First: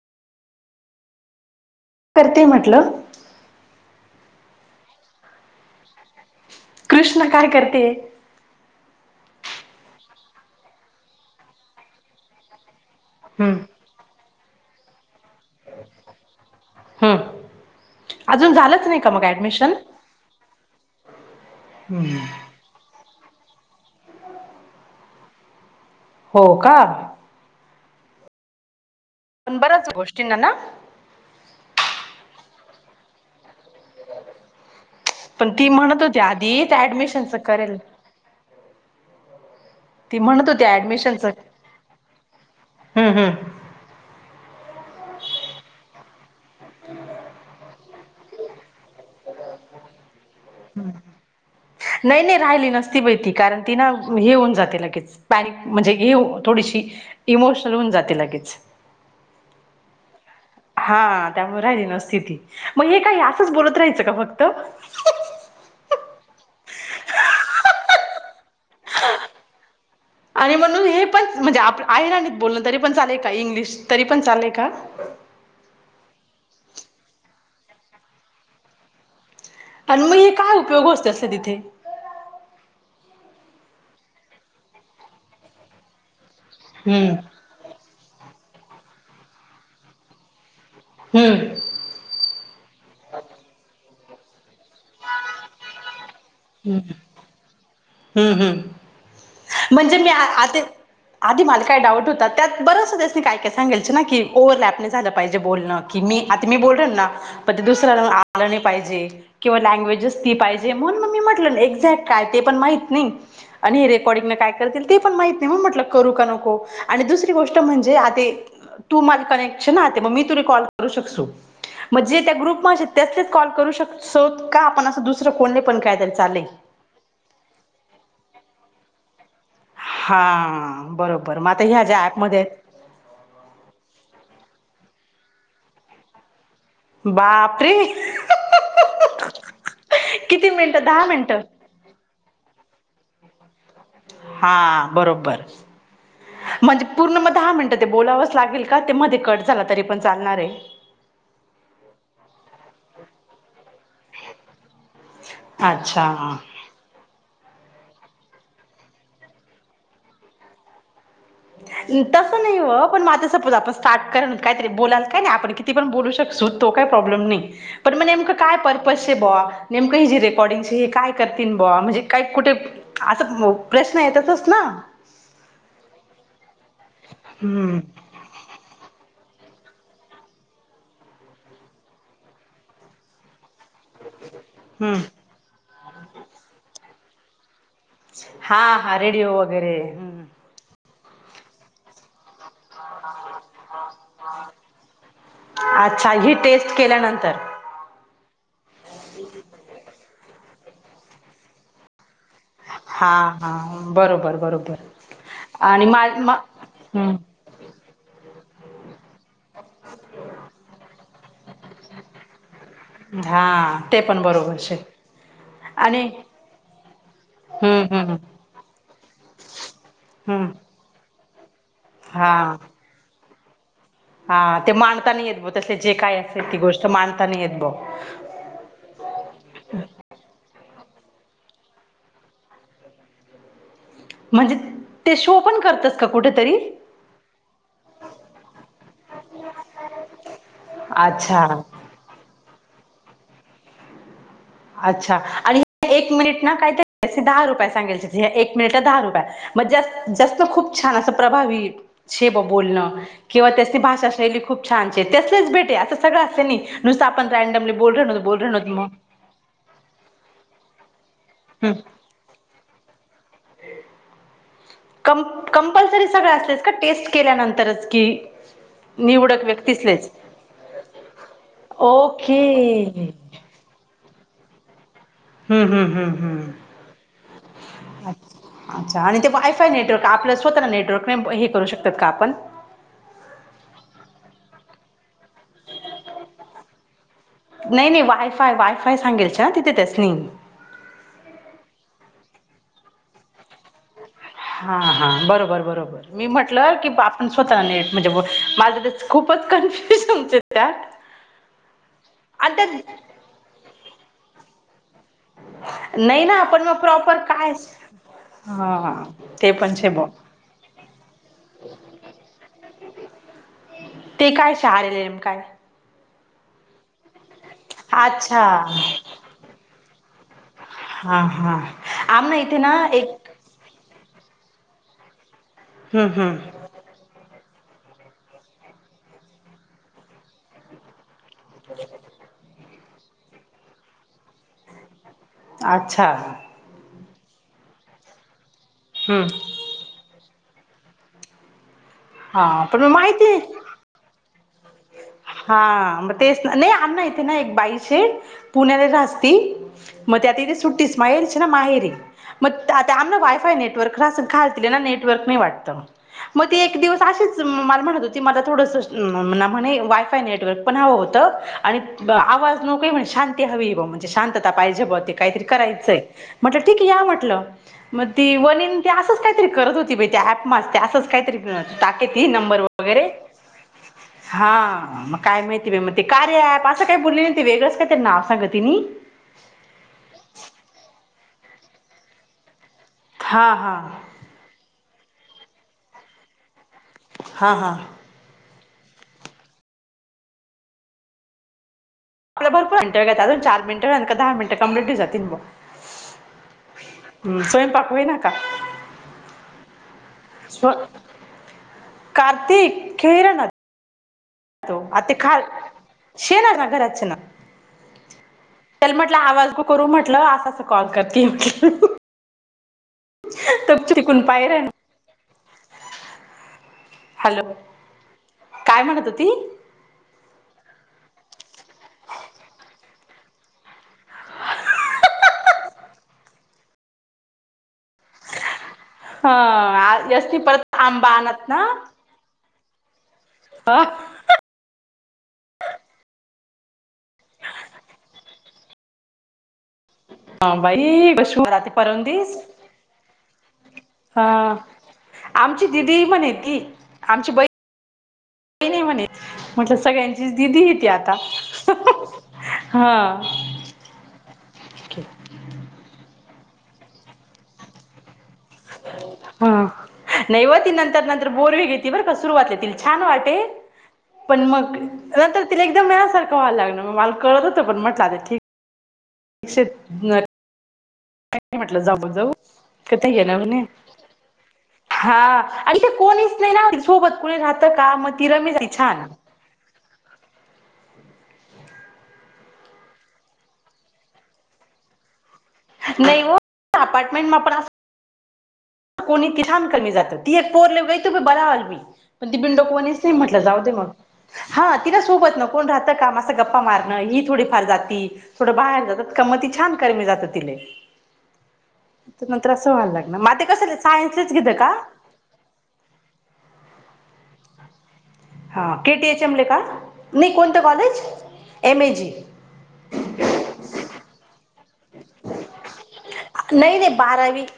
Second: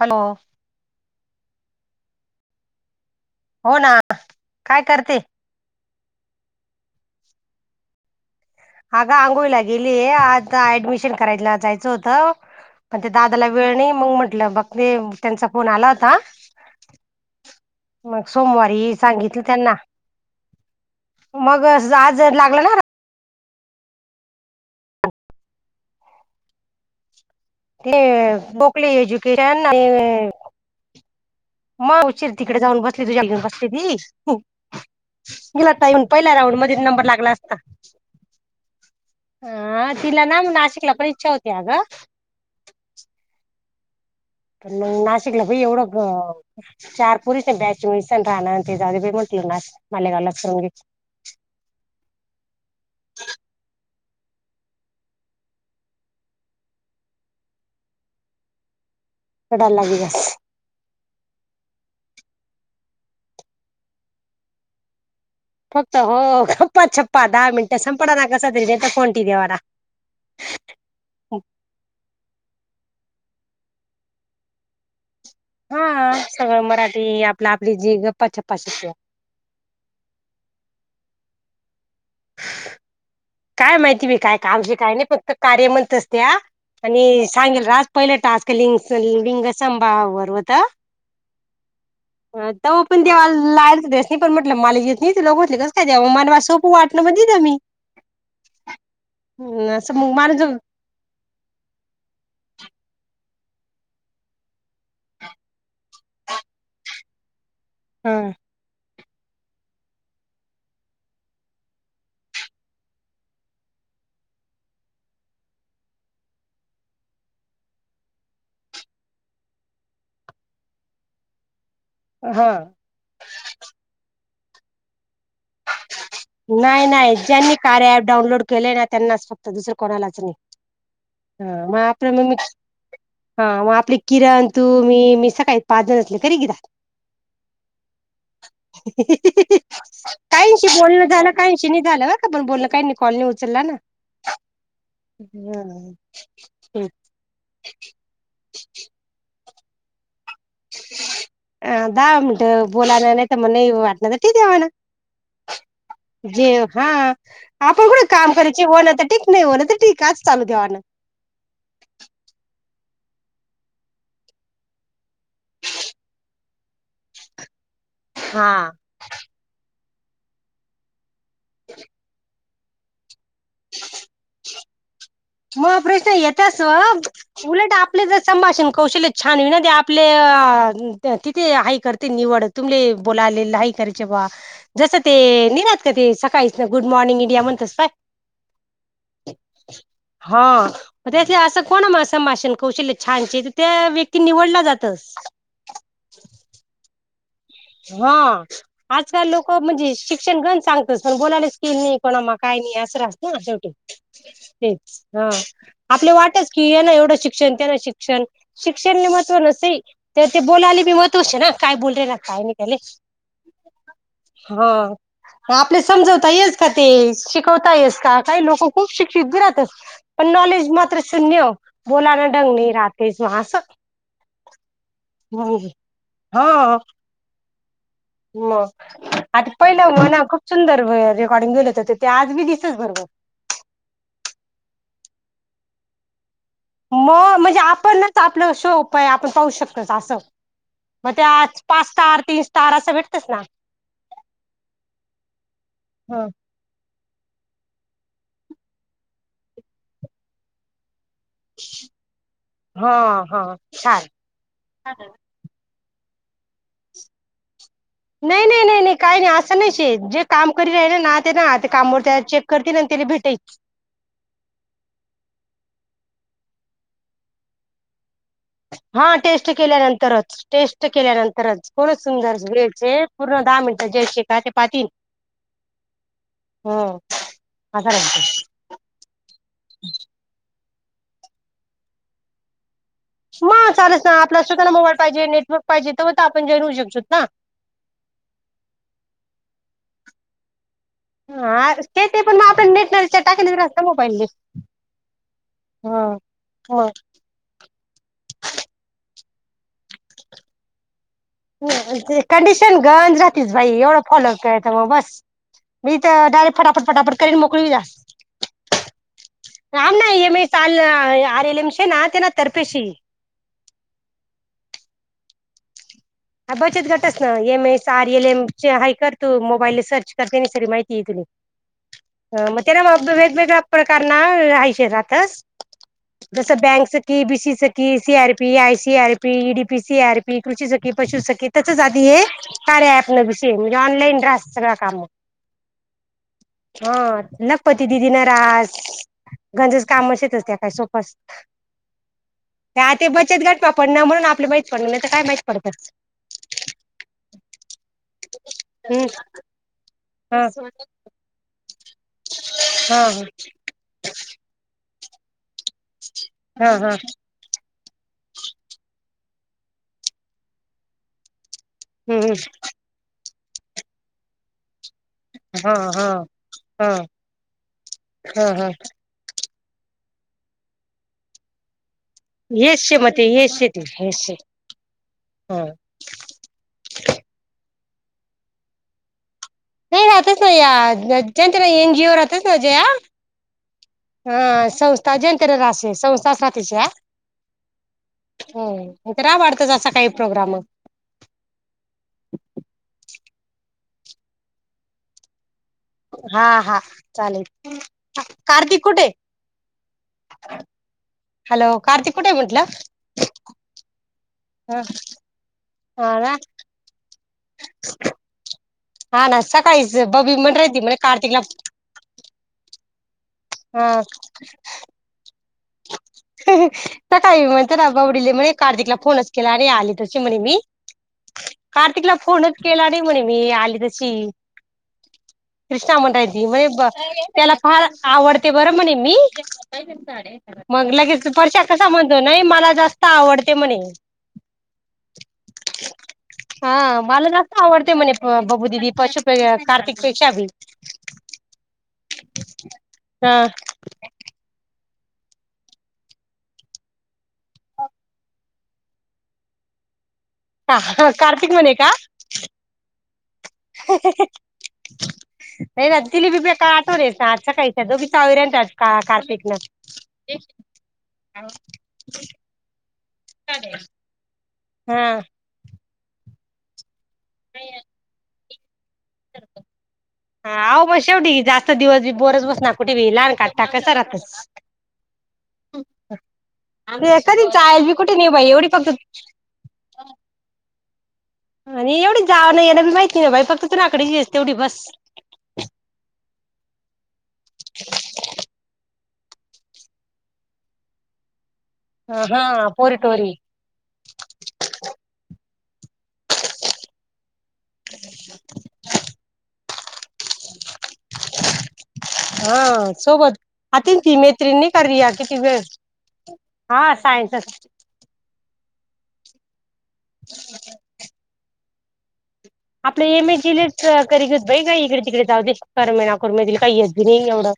Hello करतेय म्हटलं हो ना, काय करते? कृष्ण काय करते? अ आंघोळीला गेली आता ऍडमिशन कराय जायचं होत पण ते दादाला हम्म वेळ नाही मग म्हंटलं बघ ते त्यांचा फोन आला होता. हम्म मग अजून झालंच सोमवारी नाही का मग सांगितले ऍडमिशन त्यांना मग आज लागला ना, हो का? ते बोकली पण एज्युकेशन आणि बऱ्याच गोष्टींना ना [unintelligible] मगउशीर तिकडे जाऊन बसली तुझ्या पण [unintelligible] [unintelligible] ती लाता म्हणत येऊन होती पहिला राऊंड आधी मध्ये त्या नंबर लागला ऍडमिशनच असता करेल [inaudible] हा ती तिला ना म्हणत होती नाशिकला पण ऍडमिशनच इ्छा होती आग हम्म हम्म पण नाशिकला भाई एवढं चार पोरीस नाही बॅच नुसार राहणार ते जाऊदे बाई! नाशिक [inaudible] मालेगाव नाही नाही राहिली नसती बाई ती कारण ती ना, हे होऊन जाते लगेच पेनिक म्हणजे हे थोडीशी इमोशनल होऊन जाते लगेच [inaudible] कडा लागलीयस [inaudible] हा त्यामुळे राहिली ना ती मग हे काय असंच बोलत राहायचं का फक्त फक्त हो गप्पाछप्पा दहा मिनटं संप ना कस तरी तर फोन [unintelligible] वाना आणि म्हणून हे पण म्हणजे आप आई ना आणि बोलण तरी पण चालेलय का इंग्लिश तरी पण चालेलय का? हा [inaudible] सगळं मराठी आपला आपली जी गप्पा छप्पा शिक आणि मग हे काय? उपयोग असत अस तिथे काय माहिती मी काय कामज काय नाही फक्त कार्य म्हणंतच त्या हम्म आणि सांगेल राज पहिलं टास्क [unintelligible] होत हम्म त पण देवा लायन डेसी नाही पण, मला येत नाही तुला बोले कस काय मला सोपं हम्म वाटणं दील मी हम्म असं हमंम्हणजे मी मग आ माणूस आधी आधी मला काय डाऊट होत त्यात बरच सगळयासनी काय काय सांगायचं ना की ओव्हरलॅप नाही झालं पाहिजे बोलणं की मी आता मी बोललन ना पण ते दुसऱ्या ला आलं नाही पाहिजे किंवा लँग्वेजस ती पाहिजे म्हणून मग मी म्हटलं एक्झॅक्ट काय ते पण माहीत नाही आणि रेकॉर्डिंग काय कर ते पण माहित नाही म्हणून म्हटलं करू का नको आणि दुसरी गोष्ट म्हणजे आ तू माझी कनेक्शन ते मग मी ते रेकॉर्ड करू शकसो म्हणजे त्या हा ग्रुप [unintelligible] करू शकतो का आपण अस दुस नाही नाही ज्यांनी कार्या ऍप डाउनलोड केले ना त्यांना फक्त आ दुसरं कोणलाच नाही? हा बरोबर आता हा मग ह्या आप ज्या मग मी ऍपमध्ये आहेत हा मग आपले किरण तू मी मी सकाळी पाच जण असले तरी केला. बापरे! ! [unintelligible] [inaudible] काहीशी बोलणं झालं काहीशी नाही झालं बा का पण बोलणं काही नाही कॉलनी उचलला ना. हा बरोबर म्हणजे पूर्ण मग दहा मिनटं ते बोलावंच लागेल का ते मध्ये कट झालं तरी पण चालणार आहे [inaudible] अ दहा मिनट बोलायला नाही तर म्हण वाटणार तर तेन देवाना अच्छा जेव हा आपण कुठं काम करायची होण तर ठीक नाही होण तर ठीक आच चालू ठेवा ना तसं नाही हो पण माझ सपोज आपण स्टार्ट करा काहीतरी बोलायला काय नाही आपण किती पण बोलू शकतो. तो काही प्रॉब्लेम नाही. पण मग नेमकं हा काय पर्पस बोवा नेमकं हि जे रेकॉर्डिंगचे हे काय करतील ब म्हणजे काय कुठे. असं प्रश्न येतातच ना. ते असं उलट हम्म आपले जर संभाषण कौशल्य. छान वि ना ते आपले तिथे हाई करते निवड तुमले बोलाले ह. जस हम्म ते नि का ते सकाळी गुड मॉर्निंग इंडिया म्हण हा हा रेडिओ वगैरे. ते असं कोण असंभषण. कौशल्य छानचे तर त्या व्यक्ती निवडला जातस. अच्छा ही टेस्ट केल्यानंतर हा आजकाल लोक म्हणजे शिक्षण घण सांगत पण बोलायलाच स्किल नाही. णा काही नाही अस हा हा शेवटी बरोबर ते बरोबर आणि मा आपले मा वाटच की ना ं हम्म शिक्षण त्या ना शिकषण. शिक्षने महत्व नसते तर ते बोलायला मी महत्व आहे ना काय बोल रला काही नाही. त्याले हा ते पण बरोबरच शे. हा आपले आणि समजवता येस का ते शिकवता हम्म येस हम्म का काही लोक खूप शिक्षित घरहातच पण. हम्म नॉलेज मात्र शून्य बोलाण हा डंग नाही राहतेच मा असं. हा ते मडताना येत ब तसे जे काय असे ती गोष्ट मांडता नाही येत ब. म आता पहिलं म्हणा खूप. सुंदर रेकॉर्डिंग बेलेत होते ते आज मी दिसच बरोबर. म्हणजे ते शो पण करतस का कुठेतरी. मग म्हणजे आपणच आपलं शो उपाय आपण पाहू शकतो असं. मग ते अच्छा आज पाच स्टार तीन स्टार असं भेटतस ना. अच्छा आणि एक ह मिनिट ना कायत दहा रुपये सांगायचे एक मिनिट दहा रुपय मग जास्त खूप छान अस. प्रभावी शे बोलण हा हा किंवा त्याची छान भाषा शैली खूप छान त्यासलेच भेटे अस. सगळंं नुसतं आपण रँडमली बोलत नाही नाही बोलत नाही मग. नाही काही नाही नाही जे काम कर राहिले ना ते ना ते हम्म काम चेक करतील आणि त्या भेट. ते. कंपल्सरी सगळं असलेच का टेस्ट केल्यानंतरच की. हा निवडक टेस्ट व्यक्तीसलेच केल्यानंतरच टेस्ट केल्यानंतरच कोण ओके सुंदर वेळचे पूर्ण. दहा मिनटं जे पाटील. हम्म हम्म हम्म हम्म. असं राहतं अच्छा आणि ते वायफाय नेटवर्क आपल्या स्वतः नेट. क हे करू शकतात का आपण. म चालस ना आपला स्वतःला मोबाईल पाहिजे नेटवर्क पाहिजे तेव्हा तर आपण जे होऊ शकतोत ना. नाही नाही वायफाय वायफाय सांगेलच ना तिथे त्यासी. हा ते ते पण मग आपण नेटच रिचार्ज टाकत मोबाईल. हा हा बरोबर बरोबर ह मी म्हटलं की मग आपण स्वतः नेट म्हणजे माझं ते. खूपच कन्फ्युज समचे त्यात. ते आणि कंडिशन त्यात राहतीस भाई एवढं फॉलो कर त मग बस मी तर नाही ना डारेक्ट आपण मग फटाफट प्रॉपर फटाफट करून काय मोकली जा्या हा ते पण छे ब राम नाम तर्फेशी ते काय सहा रेलेम काय. हा बचत गटच ना एम एस आर एल अच्छा एम हय करतो मोबाईलले सर्च करते माहिती आहे हा हा आमना ना इथे ना मग एक वेगवेगळा हम्म जस हम्म बँक. की C R P I CR P D P CR P कृषी. पशुसकी तसच आधी हे कार्या ऍप न म्हणजे ऑनलाईन राहत सगळं काम. अच्छा. हा [unintelligible] हम्म हा पण मग आता ते माहिती बचत गट पडना म्हणून आपले माहित पडले नाही तर काय माहित हा पडतं. मग तेच नाही आमना यथे ना एक बाईशे पुण्याला हम्म असती मग ते आता हा त इथे सुट्टीस माहेरीच ना माहेरी मग आता हा आमला वायफाय नेटवर्क राह घालतील ना नेटवर्क नाही वाटत मग ते हा एक हा दिवस असेच मला म्हणत होती मला थोडास वायफाय नेटवर् पण हवं होत आणि हम्म आवाज नकोय हवी म्हणजे शांतता पाहिजे काही तरी हा करायच हा म्हटलं ठीक हा आहे म्हटलं मग ती हा हा काय तरी करत होती बाई त्या ऍप असंच काहीतरी टाकीती हेच शे वगैरे मग ते हेच शे ते हेच शे हा मग काय हा माहिती मग ते कार्या अँप असं काही तरी बोलले नाही वेगळंच काही ते नाव संगतीनी नाही राहतच ना या जच्या एन जी ओ राहतच ना हा हा [unintelligible] हा हा हो तर आवडत जसा काही प्रोग्राम आपला भरपूर मिनटं चार मिनटं दहा मिनट कंप्लीट होऊन जात मग हा हा चालेल स्वयंपाक होई ना का कार्तिक कुठे? स्व हॅलो कार्तिक कुठे आहे? म्हंटलं हॅलो आता हा ना [inaudible] चल म्हटलं हा ना वर्क करू सकाळीच म्हटलं बबी असं म्हण असं राहती कॉल म्हणे करते कार्तिकला तो हा चिकून पाही राहिला स काय म्हणत ना बावडले म्हणे काय कार्तिकला म्हणत होती फोनच केला आणि आले तशी म्हणे मी कार्तिकला फोनच केला नाही म्हणे मी आली तशी कृष्णा म्हणताय त म्हणजे त्याला फार आवडते पर म्हणे मी हा यशनी परत मग आंबा लगेच आणत परशा ना कसा म्हणतो ना. नाही मला जास्त आवडते म्हने. हा हा मला जास्त आवडते म्हणे बबू दिदी पशप हा बाई क शु रात्री परवून दिस. ह हा आमची दिदी म्हणे ती आमची बहीण नाही म्हणे म्हटलं सगळ्यांचीच दिदी ती आता. कार्तिक म्हणे का हा. [unintelligible] कार्तिक न [inaudible] हा नाही व ती नंतर नंतर बोरवे घेती बरं का सुरुवातला तिला छान वाटे पण मग हा नंतर तिला एकदम मिळ्या सारखं व्हायला लागल मग मला करळत होतं म्हटलं आता ठीक [unintelligible] हा आहो म शेवटी जास्त म्हटलं दिवस जाऊ बी जाऊ बोरच बस ना कुठे बी कथ घेणार लहान म्हणे काढता कसं राहतच. हा आणि ते कोणीच नाही ना ते सोबत कोणी कधी राहतं जायला बी का कुठे मग नाही तिर बाई मी एवढी फक्त छान [inaudible] आणि एवढी जाव नाही या ना बी माहिती ना बाई फक्त तु ना आकडेस तेवढी बस. नाही व अपार्टमेंट म पण अस कोणी किसान कमी जातं ती एक पोरलेव ग तुमी [inaudible] ह पण ती हा बिंडोकं पोरी वणीच हे टोरी म्हटलं जाऊ दे मग. हा तिला सोबत नक कोण राहत का म गप्पा मारण ही थोडी फार जाती थोडं बाहेर जातात क छान करमिजात तिले. नंतर नंतर अस व्हालागल. ह ति ती मैत्रींनी कर आहे किती वेळ हा सायन्सच. ह के टी एच एमले का नाही कोणतं कॉलेज एम ए जी. आपल एम ए जि लेट कर घ बई काही इकडे तिकडे जाऊ दे करमेना करमे दि काही अज नाही एवढं.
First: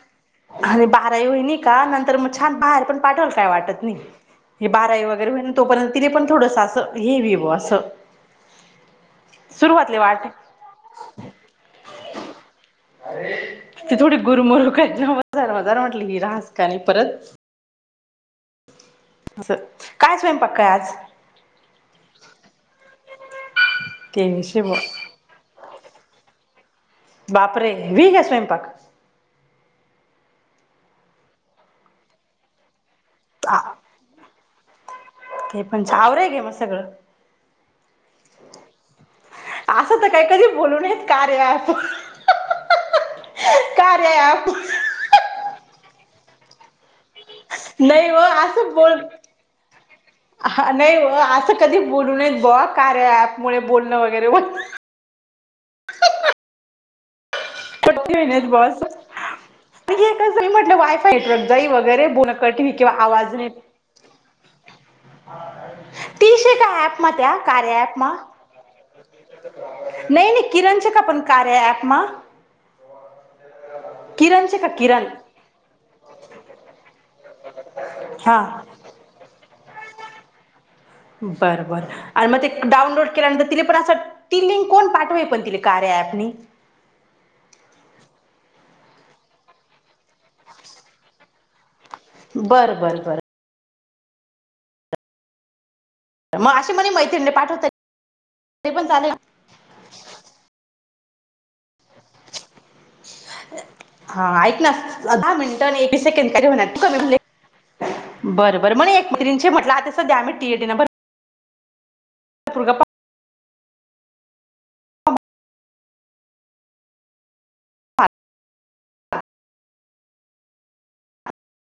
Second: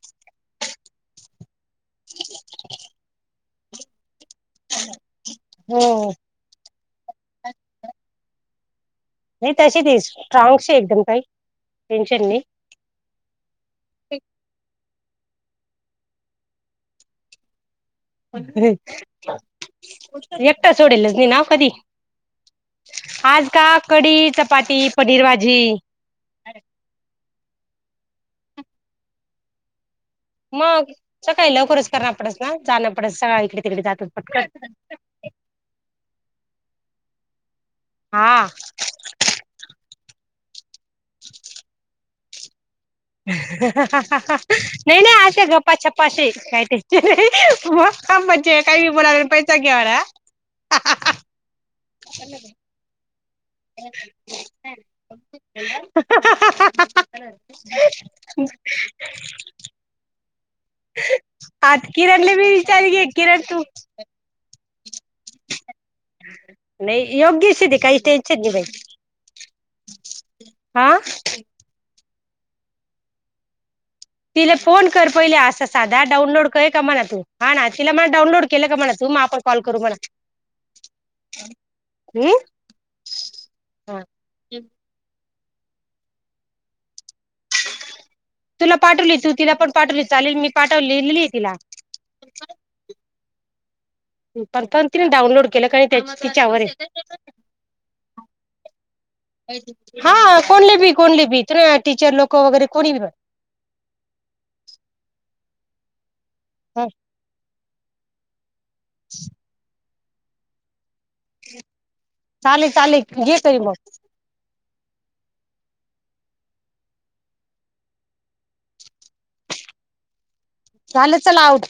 आणि बाराई होईन का नंतर मग छान बाहेर पण पाठवल काय वाटत हे बाराई वगैरे हो तोपर्यंत ति पण थोडस असं ए व आस. नाही तशी ती स्ट्रांगश एकदम ताई. [inaudible] ते थोडी गुरमरुख [inaudible] क मजार -मजार म्हटली हि रास का आणि परत [inaudible] असं काय स्वयंपाक काय एकटा आज सोडेलच नाव कधी. आज का कढी, ते विषय ब चपाती, पनीर भाजी, बापरे व्ही ग्या स्वयंपाक? मग सकाळी लवकरच करणार पडस ना जाण पड सकाळ आ, इकडे तिकडे जातात पट पट. ते पण आवराय घे म सगळं. हा असं तर काय कधी बोलूनेत कार्या ॲप [inaudible] [inaudible] कार्या ॲप नाही -नाही अस्या गप्पा छप्पाशीे काय ते मग नाही व खांबाचे असं काही बोल बोला पैसा घेवा हा नाही असं कधी बोलू नयेत बुवा कार्या ॲप [inaudible] परठे होण्या बस म्हटलं वायफाय नेटवर्क जाई आ वगैरे बोन किरणला मी कटणी विचार किंवा घे आवाज किरण नाही [inaudible] तू तीशे काय ॲप नाही म्हात्या योग्य शध कार्या काही मा? टेन्शन नाही बाई नाही नाही किरणचे हा का पण कार्या ॲप मा? [inaudible] किरण तिला चे का फोन किरण कर पहिले असं साधा डाऊनलोड कर का म्हणा तू हा ना तिला म्हणा हा डाउनलोड केलं का मणा तू मग आपण कॉल करू म्हणा. बर बर आणि मग ते डाउनलोड केल्यानंतर तिने पण अस ती लिंक कोण पाठवे पण तिले कार्या ॲप नी? तुला पाठवली तू तिला पण पाठवली चालेल मी पाठवलेली आहे तिला बरं बर बरं पण पण तिने डाउनलोड केलं काण त्या मग तिच्यावर अशी आहे म्हणे मैत्रिणीने पाठवता ते पण चालेल हा कोण लपी कोण लिपी तु टीचर लोक वगैरे कोणी हा ऐक ना दहा मिनिटं बरं बरं [inaudible] म्हटलं सध्या आम्ही टीएट ना भरपूर चालेल गप्पा चालेल येतरी मग चाले चला आव